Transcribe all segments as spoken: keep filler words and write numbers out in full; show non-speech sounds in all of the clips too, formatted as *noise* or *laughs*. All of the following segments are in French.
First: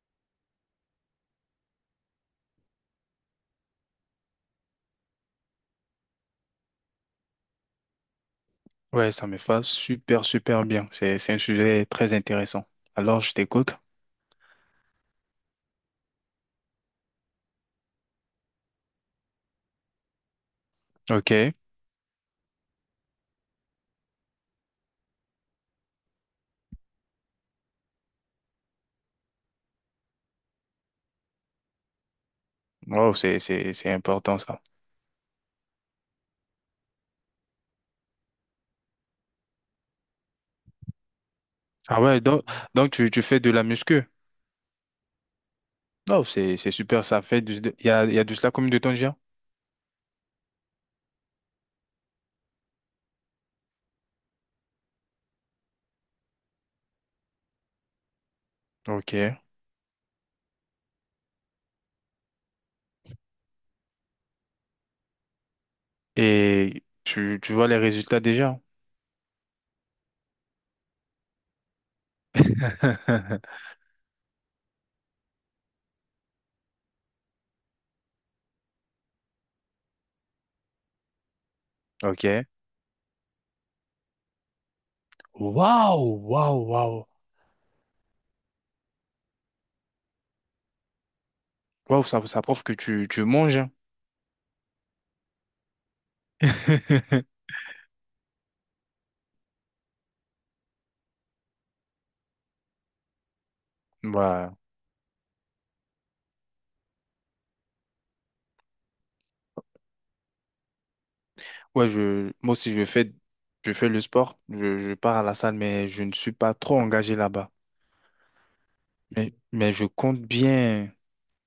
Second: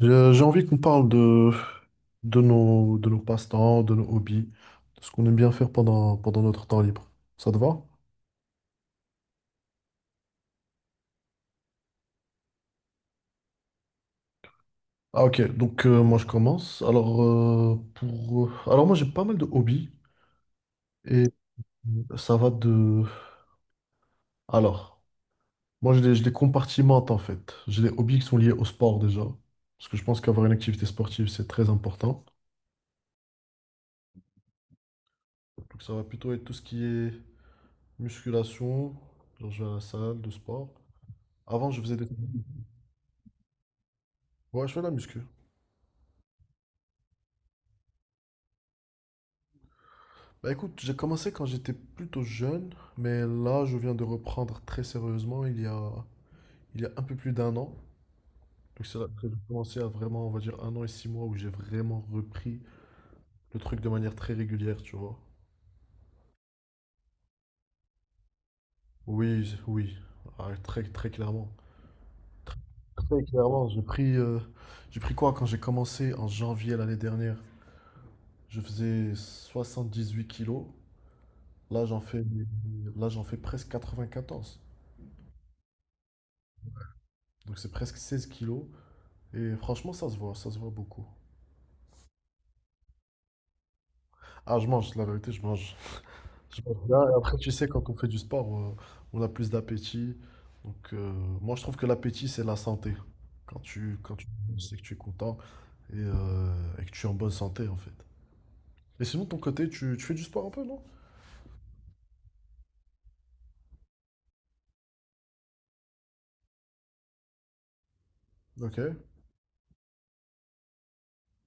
J'ai j'ai envie qu'on parle de, de nos, de nos passe-temps, de nos hobbies, de ce qu'on aime bien faire pendant, pendant notre temps libre. Ça te va? Ouais, ça me va super, super bien. C'est, c'est un sujet très intéressant. Alors, je t'écoute. Ah ok, donc euh, moi je commence. Alors, euh, pour, euh, alors moi j'ai pas mal de hobbies et OK. euh, ça va de... Alors, moi je les, je les compartimente en fait. J'ai des hobbies qui sont liés au sport déjà, parce que je pense qu'avoir une activité sportive c'est très important. Wow, c'est, c'est, c'est important, ça. Donc ça va plutôt être tout ce qui est musculation, genre je vais à la salle de sport. Avant je faisais Ah des... ouais, donc, donc tu, tu fais de la muscu. Ouais, je fais de la muscu. Oh, c'est, c'est super, ça fait du, il y a, il y a de cela comme de temps déjà. Bah écoute, j'ai commencé quand j'étais plutôt jeune, mais là je viens de reprendre très sérieusement il y a, il y a un peu plus d'un an. Donc c'est là que j'ai OK. commencé à vraiment, on va dire, un an et six mois où j'ai vraiment repris le truc de manière très régulière, tu vois. Et tu, tu vois les résultats déjà. Oui, oui, ah, très très clairement. Très, très clairement, *laughs* j'ai pris, euh, j'ai pris quoi quand j'ai commencé en janvier l'année dernière? Je faisais soixante-dix-huit kilos, là j'en fais, OK. là j'en fais presque quatre-vingt-quatorze. Waouh, waouh, waouh. Donc c'est presque seize kilos. Et franchement, ça se voit, ça se voit beaucoup. Waouh, ça, ça prouve que tu, tu manges. *laughs* hein. Ah, je mange, la vérité, je mange. Je mange bien. Et après, tu sais, quand on fait du sport, euh, on a plus d'appétit. Donc, euh, moi, je trouve que l'appétit, c'est la santé. Quand tu, quand tu Ouais. sais que tu es content et, euh, et que tu es en bonne santé, en fait. Et sinon, de ton côté, tu, tu fais du sport un peu, non? Ouais, je, moi aussi, je fais, je fais le sport. Je, je pars à la salle, mais je ne suis pas trop engagé là-bas. Ok. Mais, mais je compte bien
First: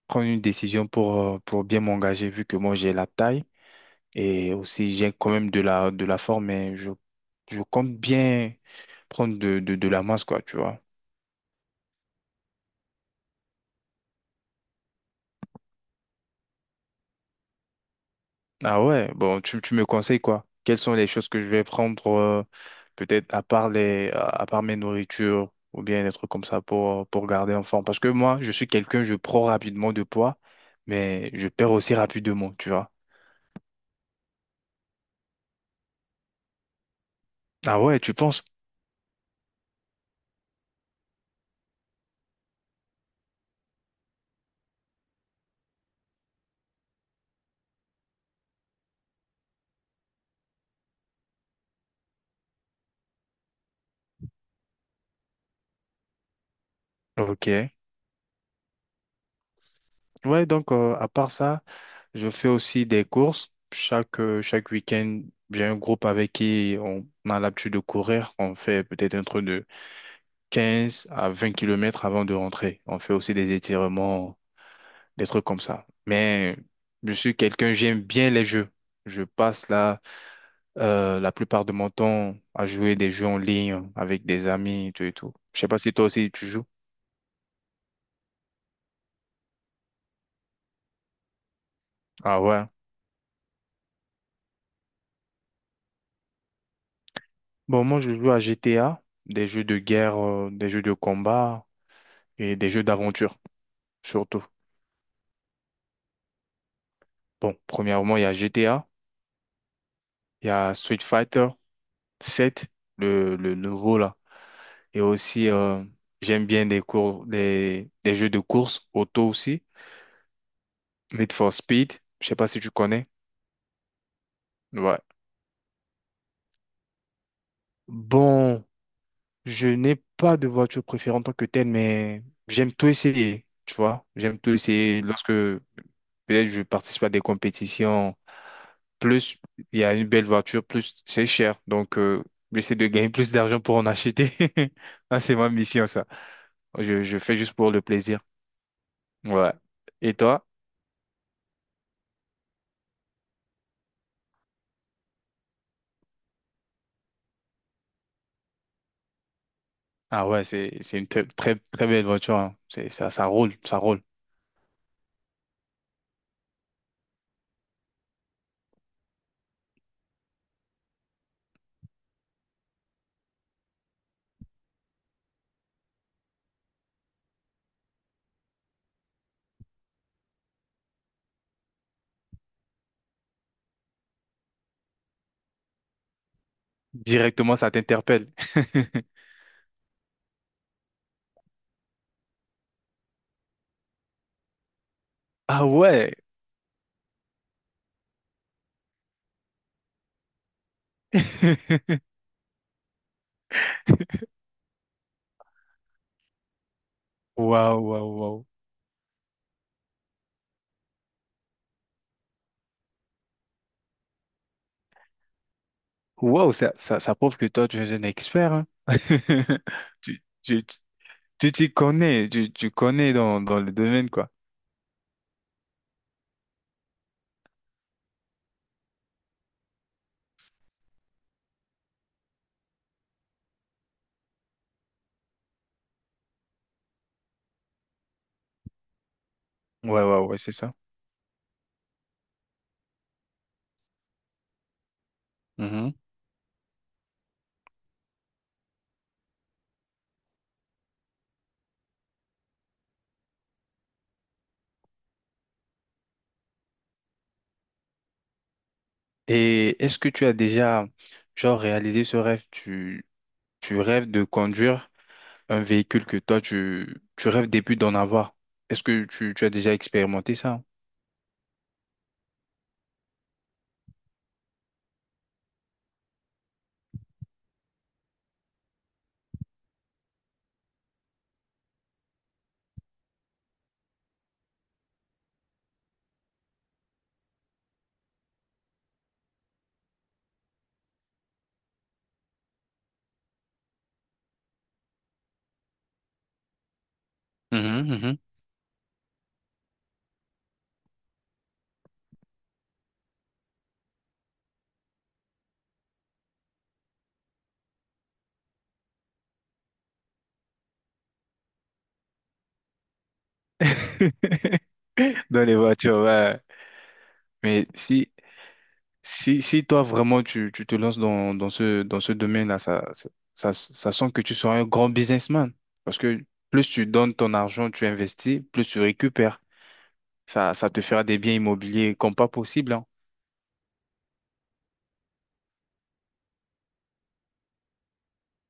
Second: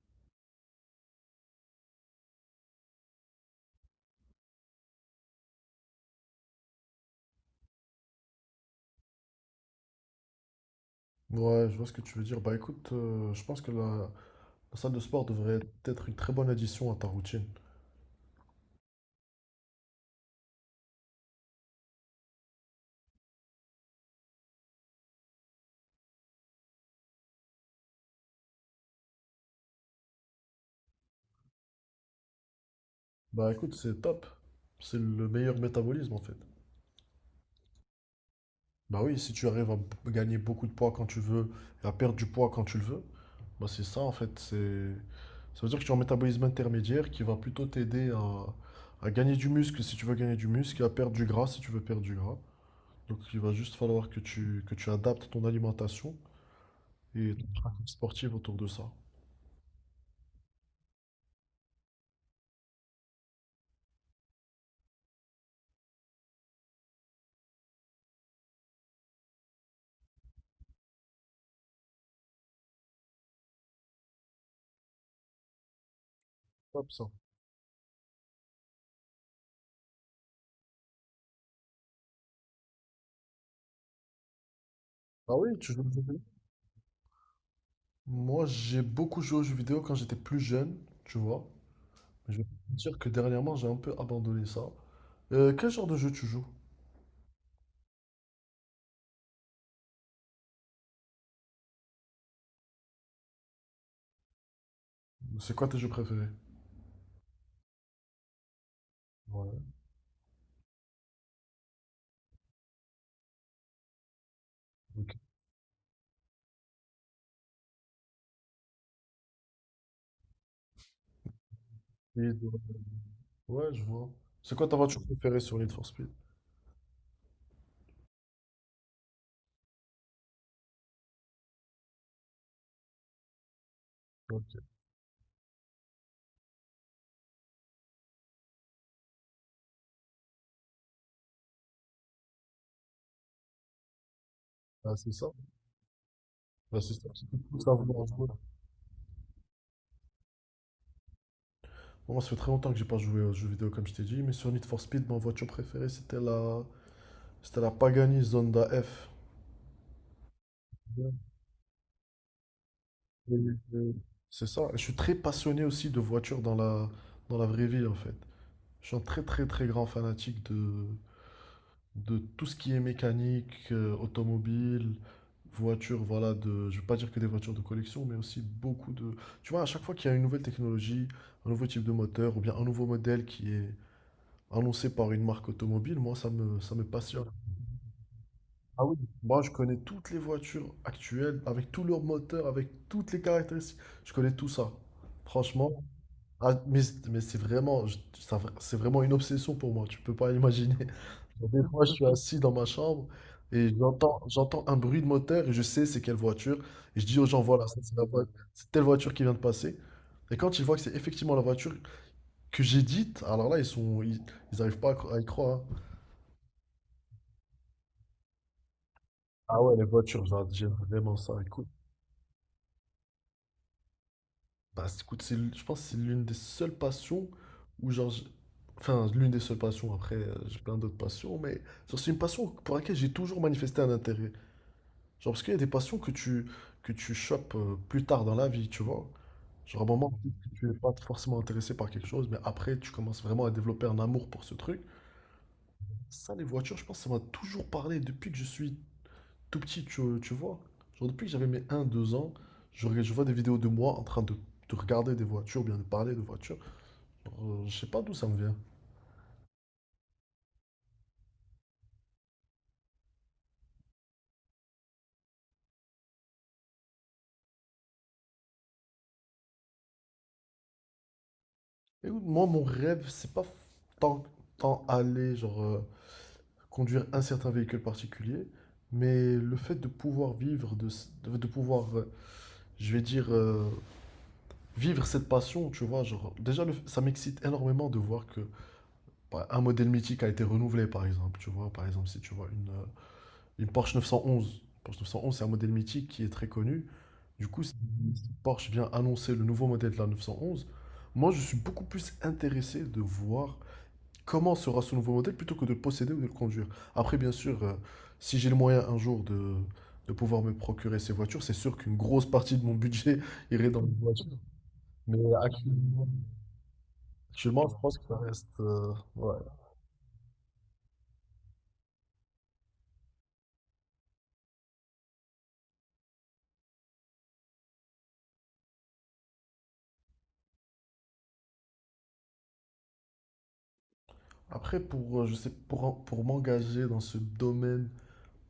prendre une décision pour, euh, pour bien m'engager, vu que moi, j'ai la taille et aussi j'ai quand même de la, de la forme, mais je, je compte bien prendre de, de, de la masse, quoi, tu vois. Ouais, je vois ce que tu veux dire. Bah écoute, euh, je pense que la, la salle de sport devrait être une très bonne addition à ta routine. Ah ouais, bon, tu, tu me conseilles quoi? Quelles sont les choses que je vais prendre, euh, peut-être à part les, à à part mes nourritures ou bien des trucs comme ça pour, euh, pour garder en forme? Parce que moi, je suis quelqu'un, je prends rapidement de poids, mais je perds aussi rapidement, tu vois. Bah écoute, c'est top. C'est le meilleur métabolisme, en fait. Ah ouais, tu penses? Bah oui, si tu arrives à b- gagner beaucoup de poids quand tu veux et à perdre du poids quand tu le veux, bah c'est ça en fait. C'est... Ça veut dire que tu as un métabolisme intermédiaire qui va plutôt t'aider à, à gagner du muscle si tu veux gagner du muscle et à perdre du gras si tu veux perdre du gras. Donc il va juste falloir que tu, que tu adaptes ton alimentation et ton Ok. pratique sportive autour de ça. Ouais, donc euh, à part ça, je fais aussi des courses. Chaque, euh, chaque week-end, j'ai un groupe avec qui on a l'habitude de courir. On fait peut-être un truc de quinze à vingt kilomètres avant de rentrer. On fait aussi des étirements des trucs comme ça. Mais Hop, ça. je suis quelqu'un, j'aime bien les jeux. Je passe là euh, la plupart de mon temps à jouer des jeux en ligne avec des amis et tout et tout. Ah oui, Je sais tu pas joues aux si jeux toi vidéo? aussi tu joues. Moi, j'ai beaucoup joué aux jeux vidéo quand j'étais plus jeune, tu vois. Je Ah vais ouais. te dire que dernièrement, j'ai un peu abandonné ça. Euh, quel genre de jeu tu joues? Bon, moi je joue à G T A, des jeux de guerre, euh, des jeux de combat et des jeux d'aventure surtout. C'est quoi tes jeux préférés? Bon, premièrement, il y a G T A, Ouais, il y a Street Fighter sept, le, le nouveau là. Et ok. aussi, euh, j'aime bien des cours, des, des jeux de course auto aussi. Need for Speed, je sais Speed, pas ouais, si tu connais. ouais, je vois. C'est quoi ta Ouais. voiture préférée sur Need for Speed? Bon, je n'ai pas de voiture préférée en tant que telle, mais j'aime tout essayer, tu vois. J'aime tout Ok. essayer lorsque peut-être je participe à des compétitions. Plus il y a une belle voiture, plus c'est cher. Donc, euh, j'essaie de gagner *laughs* plus d'argent pour en acheter. *laughs* Bah, c'est Ah, ça. c'est ma mission, ça. Bah, c'est Je, ça, je qui fais te juste pousse pour à le vouloir plaisir. jouer. Ouais. Et toi? Moi, ça fait très longtemps que j'ai pas joué aux jeux vidéo, comme je t'ai dit, mais sur Need for Speed, ma voiture préférée, c'était la... c'était la Pagani Zonda F. Ah ouais, c'est, c'est une très, très, très belle voiture, hein. C'est, ça, ça Et- roule, ça et- roule. C'est ça. Je suis très passionné aussi de voitures dans la... dans la vraie vie, en fait. Je suis un très, très, très grand fanatique de... de tout ce qui est mécanique, euh, automobile, voiture, voilà, de, je ne veux pas dire que des voitures de collection, mais aussi beaucoup de... Tu vois, à chaque fois qu'il y a une nouvelle technologie, un nouveau type de moteur, ou bien un nouveau modèle qui est annoncé par une marque automobile, moi, ça me, ça me passionne. Directement, ça t'interpelle. Ah oui. *laughs* Moi, je connais toutes les voitures actuelles, avec tous leurs moteurs, avec toutes les caractéristiques. Je connais tout ça. Ah Franchement, ouais. ah, mais c'est mais c'est vraiment, je- ça- c'est vraiment une obsession pour moi, tu peux pas imaginer. *laughs* Des fois, je suis assis dans ma chambre et j'entends, *laughs* j'entends un bruit de moteur et je sais c'est quelle voiture. Et je dis aux gens, voilà, ça, Waouh, c'est la waouh, voiture, waouh. c'est telle voiture qui vient de passer. Et quand ils voient que c'est effectivement la voiture que j'ai dite, alors là, ils sont, ils, ils arrivent pas à cro- à y croire, hein. Waouh, ça, ça, ça prouve que toi, tu es un expert, hein. *laughs* Ah ouais, les Tu, voitures, j'a- tu, j'aime tu vraiment ça. tu Écoute, t'y connais, tu, tu connais dans, dans le domaine, quoi. bah, c'est- écoute, c'est, l- je pense que c'est l'une des seules passions où, genre, j'- enfin, l'une des seules passions, après, euh, j'ai plein d'autres passions, mais genre, c'est une passion pour laquelle j'ai toujours manifesté un intérêt. Genre, parce qu'il y a des passions que tu, que tu chopes euh, plus tard dans la vie, tu vois. Genre, à un Ouais, moment, ouais, peut-être ouais, c'est que tu ça. n'es pas forcément intéressé par quelque chose, mais après, tu commences vraiment à développer un amour pour ce truc. Mhm. Ça, les voitures, je pense que ça m'a toujours parlé depuis que je suis tout petit, tu, tu vois. Genre, depuis que j'avais mes un deux ans, je, regarde- je vois des vidéos de moi en train de, de regarder des voitures, bien de parler de voitures. Euh, je sais pas d'où ça me vient. Et est-ce que tu as déjà, genre, réalisé ce rêve? Tu, tu rêves de conduire un véhicule que toi, tu, tu rêves début d'en avoir. Est-ce que tu, tu as déjà expérimenté ça? Écoute, moi, mon rêve, c'est pas tant, tant aller, genre, euh, conduire un certain véhicule particulier, mais le fait de pouvoir vivre, de, s- de, de pouvoir, euh, je vais dire, euh, vivre cette passion, tu vois, genre, déjà, le f- ça m'excite énormément de voir que bah, un modèle mythique a été renouvelé, par exemple, tu vois, par exemple, si tu vois une, euh, Une Porsche neuf cent onze. Porsche neuf cent onze, c'est un modèle mythique qui est très connu. Du coup, si Mhm, mhm. Porsche vient annoncer le nouveau modèle de la neuf cent onze. Moi, je suis beaucoup plus intéressé de voir comment sera ce nouveau modèle plutôt que de le posséder ou de le conduire. Après, bien sûr, euh, si j'ai le moyen un jour de, de pouvoir me procurer ces voitures, c'est sûr qu'une grosse partie de mon budget *laughs* irait dans les voitures. *laughs* Mais Dans les voitures, actuellement, ouais. actuellement, Mais je pense que si. ça reste. Euh, ouais. Si, si toi vraiment tu, tu te lances dans, dans ce, dans ce domaine-là, ça, ça, ça, ça sent que tu seras un grand businessman. Parce que plus tu donnes ton argent, tu investis, plus tu récupères. Ça, ça te fera des biens immobiliers comme pas possible, hein. Après, pour, euh, je sais, pour, pour m'engager dans ce domaine,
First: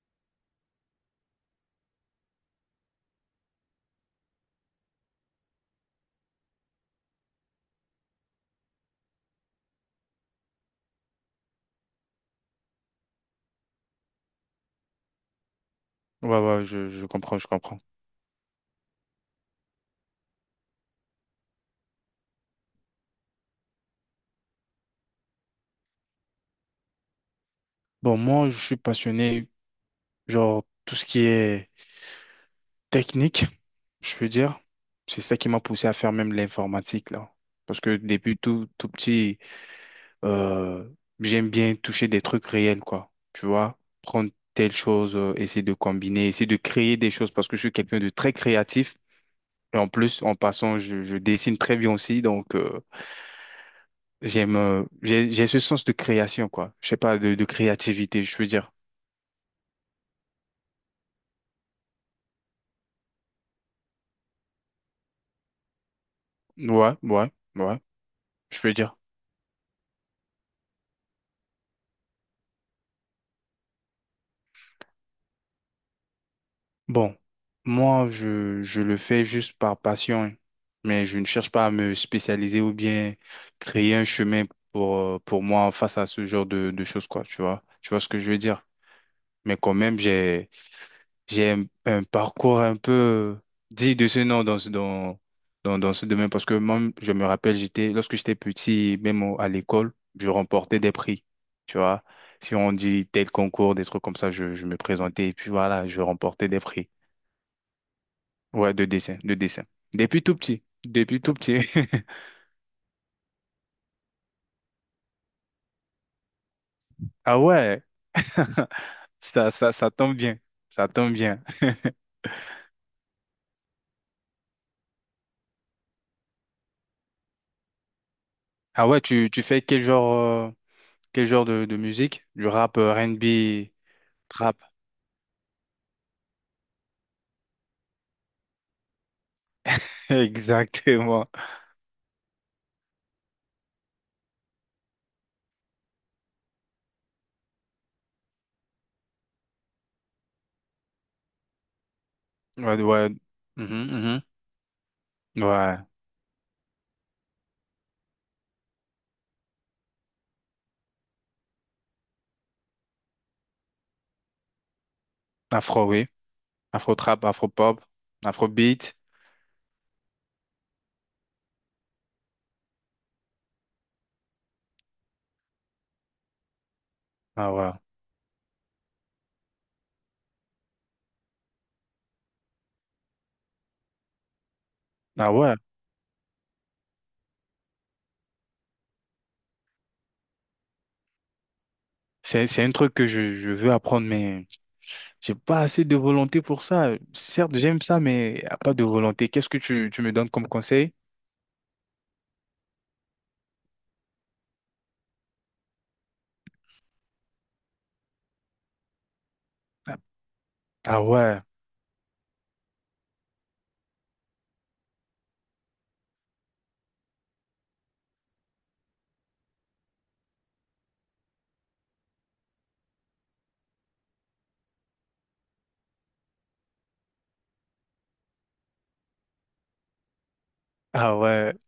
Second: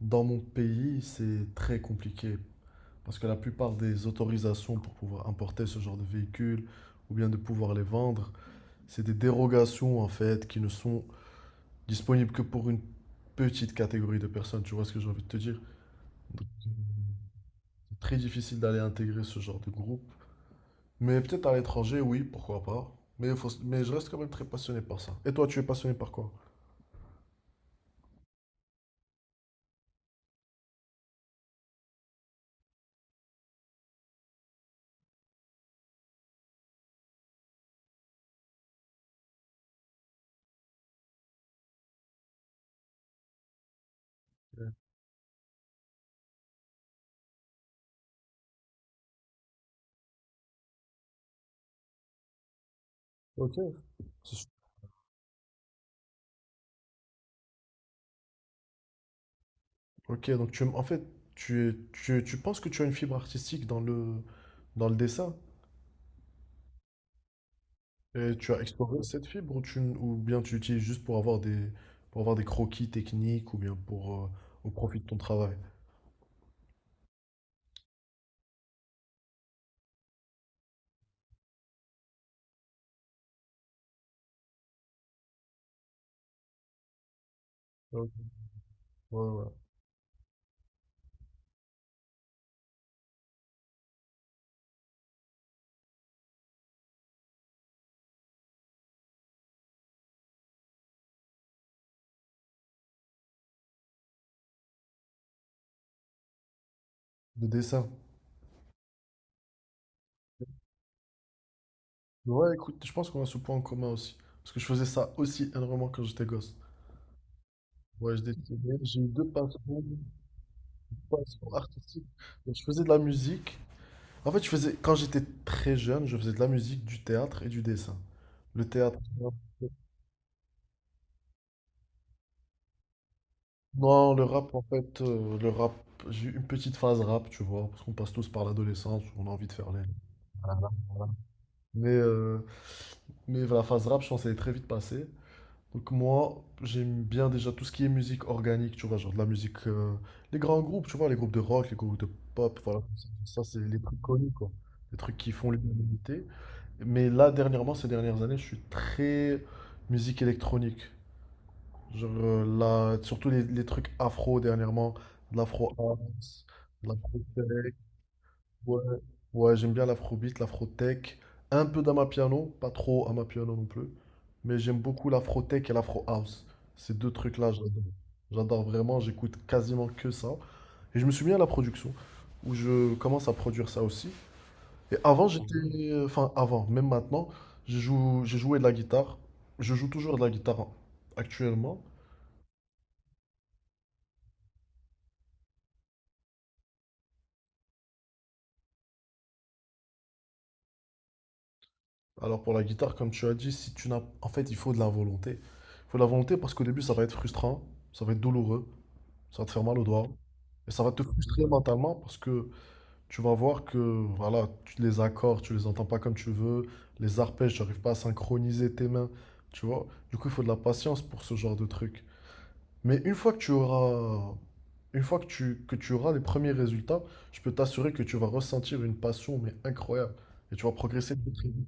dans mon pays, c'est très compliqué parce que la plupart des autorisations pour pouvoir importer ce genre de véhicules ou bien de pouvoir les vendre, c'est des dérogations en fait qui ne sont disponibles que pour une petite catégorie de personnes. Tu vois ce que j'ai envie de te dire? Ouais, ouais, je, je comprends, je comprends. C'est très difficile d'aller intégrer ce genre de groupe. Mais peut-être à l'étranger, oui, pourquoi pas. Mais, il faut- mais je reste quand même très passionné par ça. Et toi, tu es passionné par quoi? Bon, moi, je suis passionné, genre, tout ce qui est technique, je veux dire. C'est ça qui m'a poussé à faire même l'informatique, là. Parce que depuis tout, tout petit. Euh, J'aime bien toucher des trucs réels, quoi. Tu vois, prendre telle chose, euh, essayer de combiner, essayer de créer des choses parce que je suis quelqu'un de très créatif. Et en plus, en passant, je, je dessine très bien aussi. Donc, euh, Ok. C'est su- j'aime, euh, j'ai, j'ai ce sens de création, quoi. Je sais pas, de, de créativité, je peux dire. Ok, donc tu, aimes- en fait, tu, es- tu tu penses que tu as une fibre artistique dans le, dans le dessin? Ouais, ouais, ouais, Et tu je as peux dire. exploré cette fibre ou, tu, ou bien tu l'utilises juste pour avoir des, pour avoir des croquis techniques ou bien pour, euh, au profit de ton travail? Bon, moi, je, je le fais juste par passion, hein. Mais je ne cherche pas à me spécialiser ou bien créer un chemin pour, euh, pour moi face à ce genre de, de choses, quoi, tu vois. Tu vois ce Ok. que je veux dire? Ouais, ouais. Mais quand même, j'ai, j'ai un, un parcours un peu dit de ce nom dans, ce- dans, dans, dans ce domaine parce que moi, je me rappelle, j'étais, lorsque j'étais petit, même au- à l'école, je remportais des prix, tu vois. Si on dit tel concours, des trucs comme ça, je, je me présentais et puis voilà, je remportais des prix. De dessin. Ouais, de dessin, de dessin. Depuis tout petit, depuis tout petit. *laughs* Ouais, écoute, je pense qu'on a ce point en commun aussi. Parce que je faisais ça aussi énormément quand j'étais gosse. Ah ouais, Ouais, je dessinais, j'ai eu *laughs* deux ça, passions, ça, ça une tombe bien, ça tombe bien. passion artistique. Donc, je faisais de la musique. En fait, je faisais, quand j'étais très jeune, je faisais de la musique, du théâtre et du dessin. Le Ah théâtre. ouais, tu, tu fais quel genre, euh, quel genre de, de musique? Du rap, euh, r n b, Non, le rap, trap. en fait, euh, le rap, j'ai eu une petite phase rap, tu vois, parce qu'on passe tous par l'adolescence, où on a envie de faire les... *laughs* *laughs* Voilà, voilà. Exactement. Mais, euh, mais la phase rap, je pense, elle est très vite passée. Donc moi, j'aime bien déjà tout ce qui est musique organique, tu vois, genre de la musique... euh, les grands groupes, tu vois, les groupes de rock, les groupes de pop, voilà. Ouais, ouais. Ça, c'est les trucs Mhm, connus, quoi. Les trucs qui mhm. font Ouais. l'unanimité. Mais là, dernièrement, ces dernières années, je suis très musique électronique. Genre, euh, la- surtout les, les trucs afro dernièrement, de l'afro Afro, oui. house, de Afro l'afro trap, afro tech. pop, afro Ouais, beat. ouais, j'aime bien l'afrobeat, l'afro tech. Un peu d'amapiano, pas trop amapiano non plus. Mais j'aime beaucoup l'afro tech et l'afro house. Ces deux trucs-là, Ah ouais. j'adore. J'adore vraiment, j'écoute quasiment que ça. Et je me suis mis à la production, où je commence à produire ça aussi. Et avant, Ah ouais. j'étais. Enfin, avant, même maintenant, je joue, j'ai joué de la guitare. Je joue toujours de la guitare hein, actuellement. C'est, c'est un truc que je, je veux apprendre, mais j'ai pas assez de volonté pour ça. Certes, j'aime ça, mais y a pas de volonté. Qu'est-ce que tu, tu me donnes comme conseil? Alors pour la guitare, comme tu as dit, si tu n'as... En fait, il faut de la volonté. Il faut de la volonté parce qu'au début, ça va être frustrant, ça va être douloureux, ça va te faire mal aux doigts. Et ça va Ah te ouais, frustrer mentalement parce que tu vas voir que voilà, tu- les accords, tu les entends pas comme tu veux, les arpèges, tu n'arrives pas à synchroniser tes mains, tu vois. Du coup, il faut de la patience pour ce genre de truc. Mais une fois que tu auras, une fois que tu, que tu auras les premiers résultats, je peux t'assurer que tu vas ressentir une passion mais incroyable et tu vas ah progresser très très ouais. vite.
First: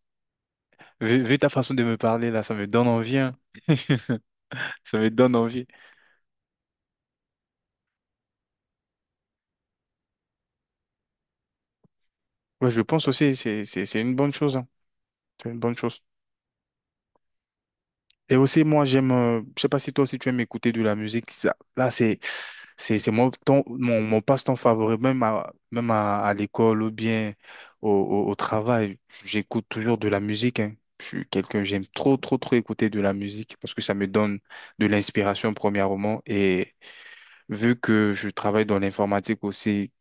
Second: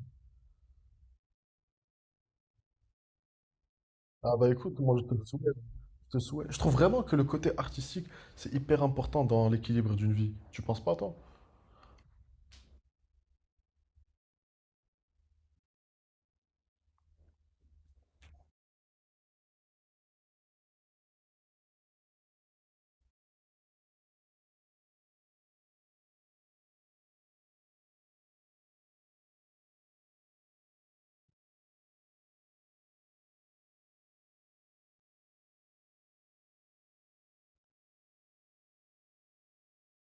Vu, vu ta façon de me parler là, ça me donne envie, hein. *laughs* Ah bah écoute, moi Ça je me te le donne souhaite. envie. Ce souhait. Je trouve vraiment que le côté artistique, c'est hyper important dans l'équilibre d'une vie. Tu penses pas, toi? Ouais, je pense aussi, c'est, c'est, c'est une bonne chose, hein. C'est une bonne chose. Et aussi, moi, j'aime, euh, je sais pas si toi aussi tu aimes écouter de la musique. Ça- là, c'est, c'est, c'est mon temps, mon, mon passe-temps favori, même à, même à, à l'école ou bien au, au, au travail. J'écoute toujours de la musique, hein. Je suis quelqu'un, j'aime trop, trop, trop écouter de la musique parce que ça me donne de l'inspiration, premièrement, et vu que je travaille dans l'informatique aussi,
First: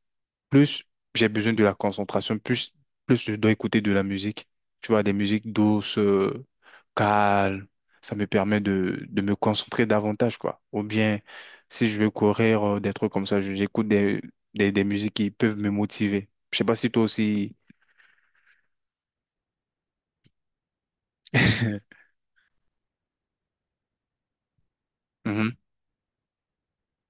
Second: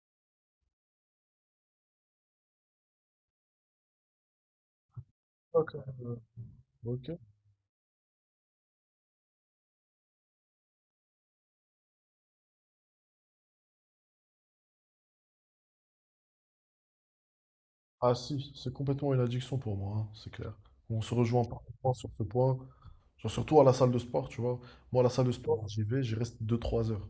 plus j'ai besoin de la concentration, plus, plus je dois écouter de la musique. Tu vois, des musiques Ok. douces, Euh, euh, ok. calmes, ça me permet de, de me concentrer davantage, quoi. Ou bien, si je veux courir, euh, des trucs comme ça, je- j'écoute des, des, des musiques qui peuvent me motiver. Je sais pas si toi aussi... Ah si, c'est complètement une addiction pour moi, hein, c'est clair. On se rejoint parfaitement *laughs* sur ce point. Genre, surtout à la salle de sport, tu vois. Moi, à la salle de Mhm. sport, j'y vais, j'y reste deux trois heures.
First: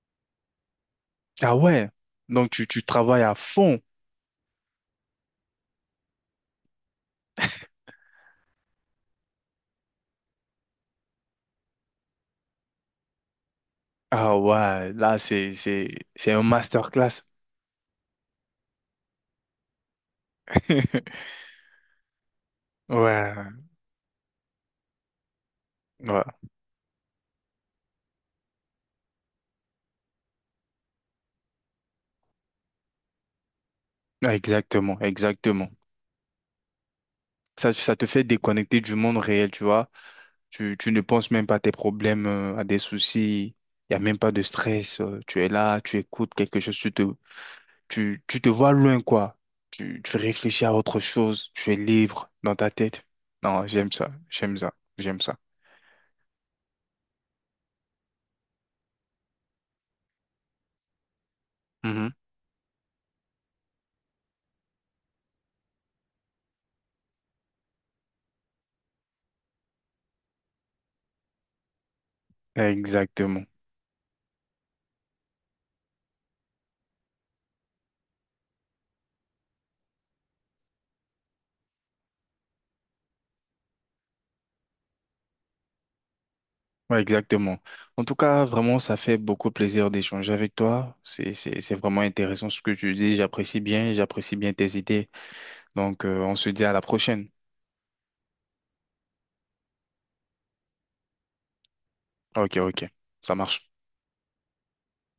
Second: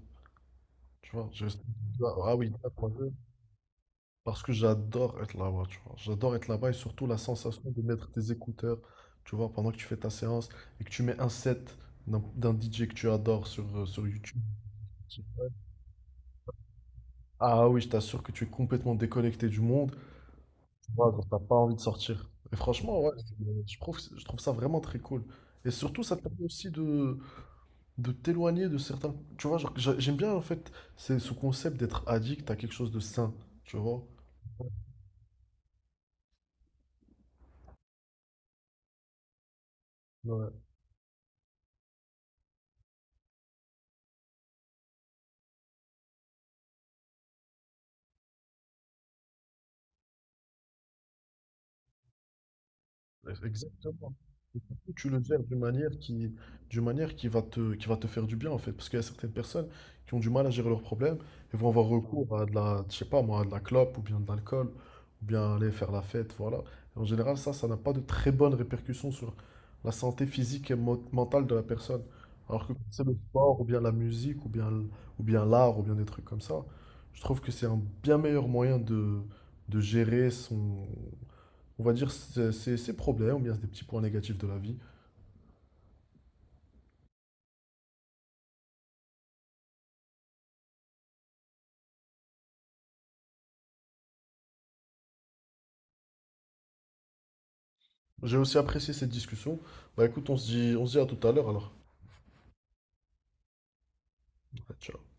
Tu vois, j'y Ah reste... ouais, Ah ah donc oui, tu, deux tu trois heures. travailles à fond. Parce que j'adore être là-bas, tu vois. J'adore être là-bas et surtout la sensation de mettre tes écouteurs, tu vois, pendant que tu fais ta séance et que tu mets un set d'un d'un D J que tu adores sur, euh, sur Ah YouTube. ouais, là, c'est, c'est, c'est un masterclass. Ah oui, je t'assure que tu es complètement déconnecté du monde. Tu vois, genre, *laughs* t'as pas envie de sortir. Et franchement, ouais, c'est- Ouais, je trouve, je trouve ça vraiment très cool. Et surtout, ça te permet ouais. aussi de, de t'éloigner de certains. Tu vois, genre, j'a- j'aime bien en fait c'est ce concept d'être addict à quelque chose de sain. Tu vois? Ah, exactement, exactement. Ça, ça te fait déconnecter du monde réel, tu vois. Tu, tu ne penses même pas à tes problèmes, euh, à des soucis. Il n'y a même pas de stress. euh, Tu es là, tu écoutes quelque chose, tu te, tu, tu te vois loin, quoi. Tu, tu réfléchis à autre chose, tu es libre dans ta tête. Non, j'aime ça, Exactement. j'aime Et ça, surtout, tu j'aime le ça. gères d'une manière qui, d'une manière qui va te, qui va te faire du bien en fait, parce qu'il y a certaines personnes qui ont du mal à gérer leurs problèmes et vont avoir Mhm. recours à de la, je sais pas moi, à de la clope ou bien de l'alcool ou bien aller faire la fête, voilà. Et en général, ça, ça n'a pas de très bonnes répercussions sur la santé physique et mo- mentale de la personne. Alors que quand c'est le Exactement. sport ou bien la musique ou bien, l- ou bien l'art ou bien des trucs comme ça, je trouve que c'est un bien meilleur moyen de, de gérer son, on va dire, ses, ses- ses problèmes, ou bien des petits points négatifs de la vie. Ouais, exactement. En tout cas, vraiment, ça fait beaucoup plaisir d'échanger avec toi. C'est, c'est, c'est vraiment intéressant ce que tu dis. J'apprécie bien, j'apprécie bien tes idées. Donc, euh, on se dit à la prochaine. J'ai aussi apprécié cette discussion. Bah écoute, on se dit, on se dit à tout à l'heure alors. Ok, ok, ça marche. Ciao.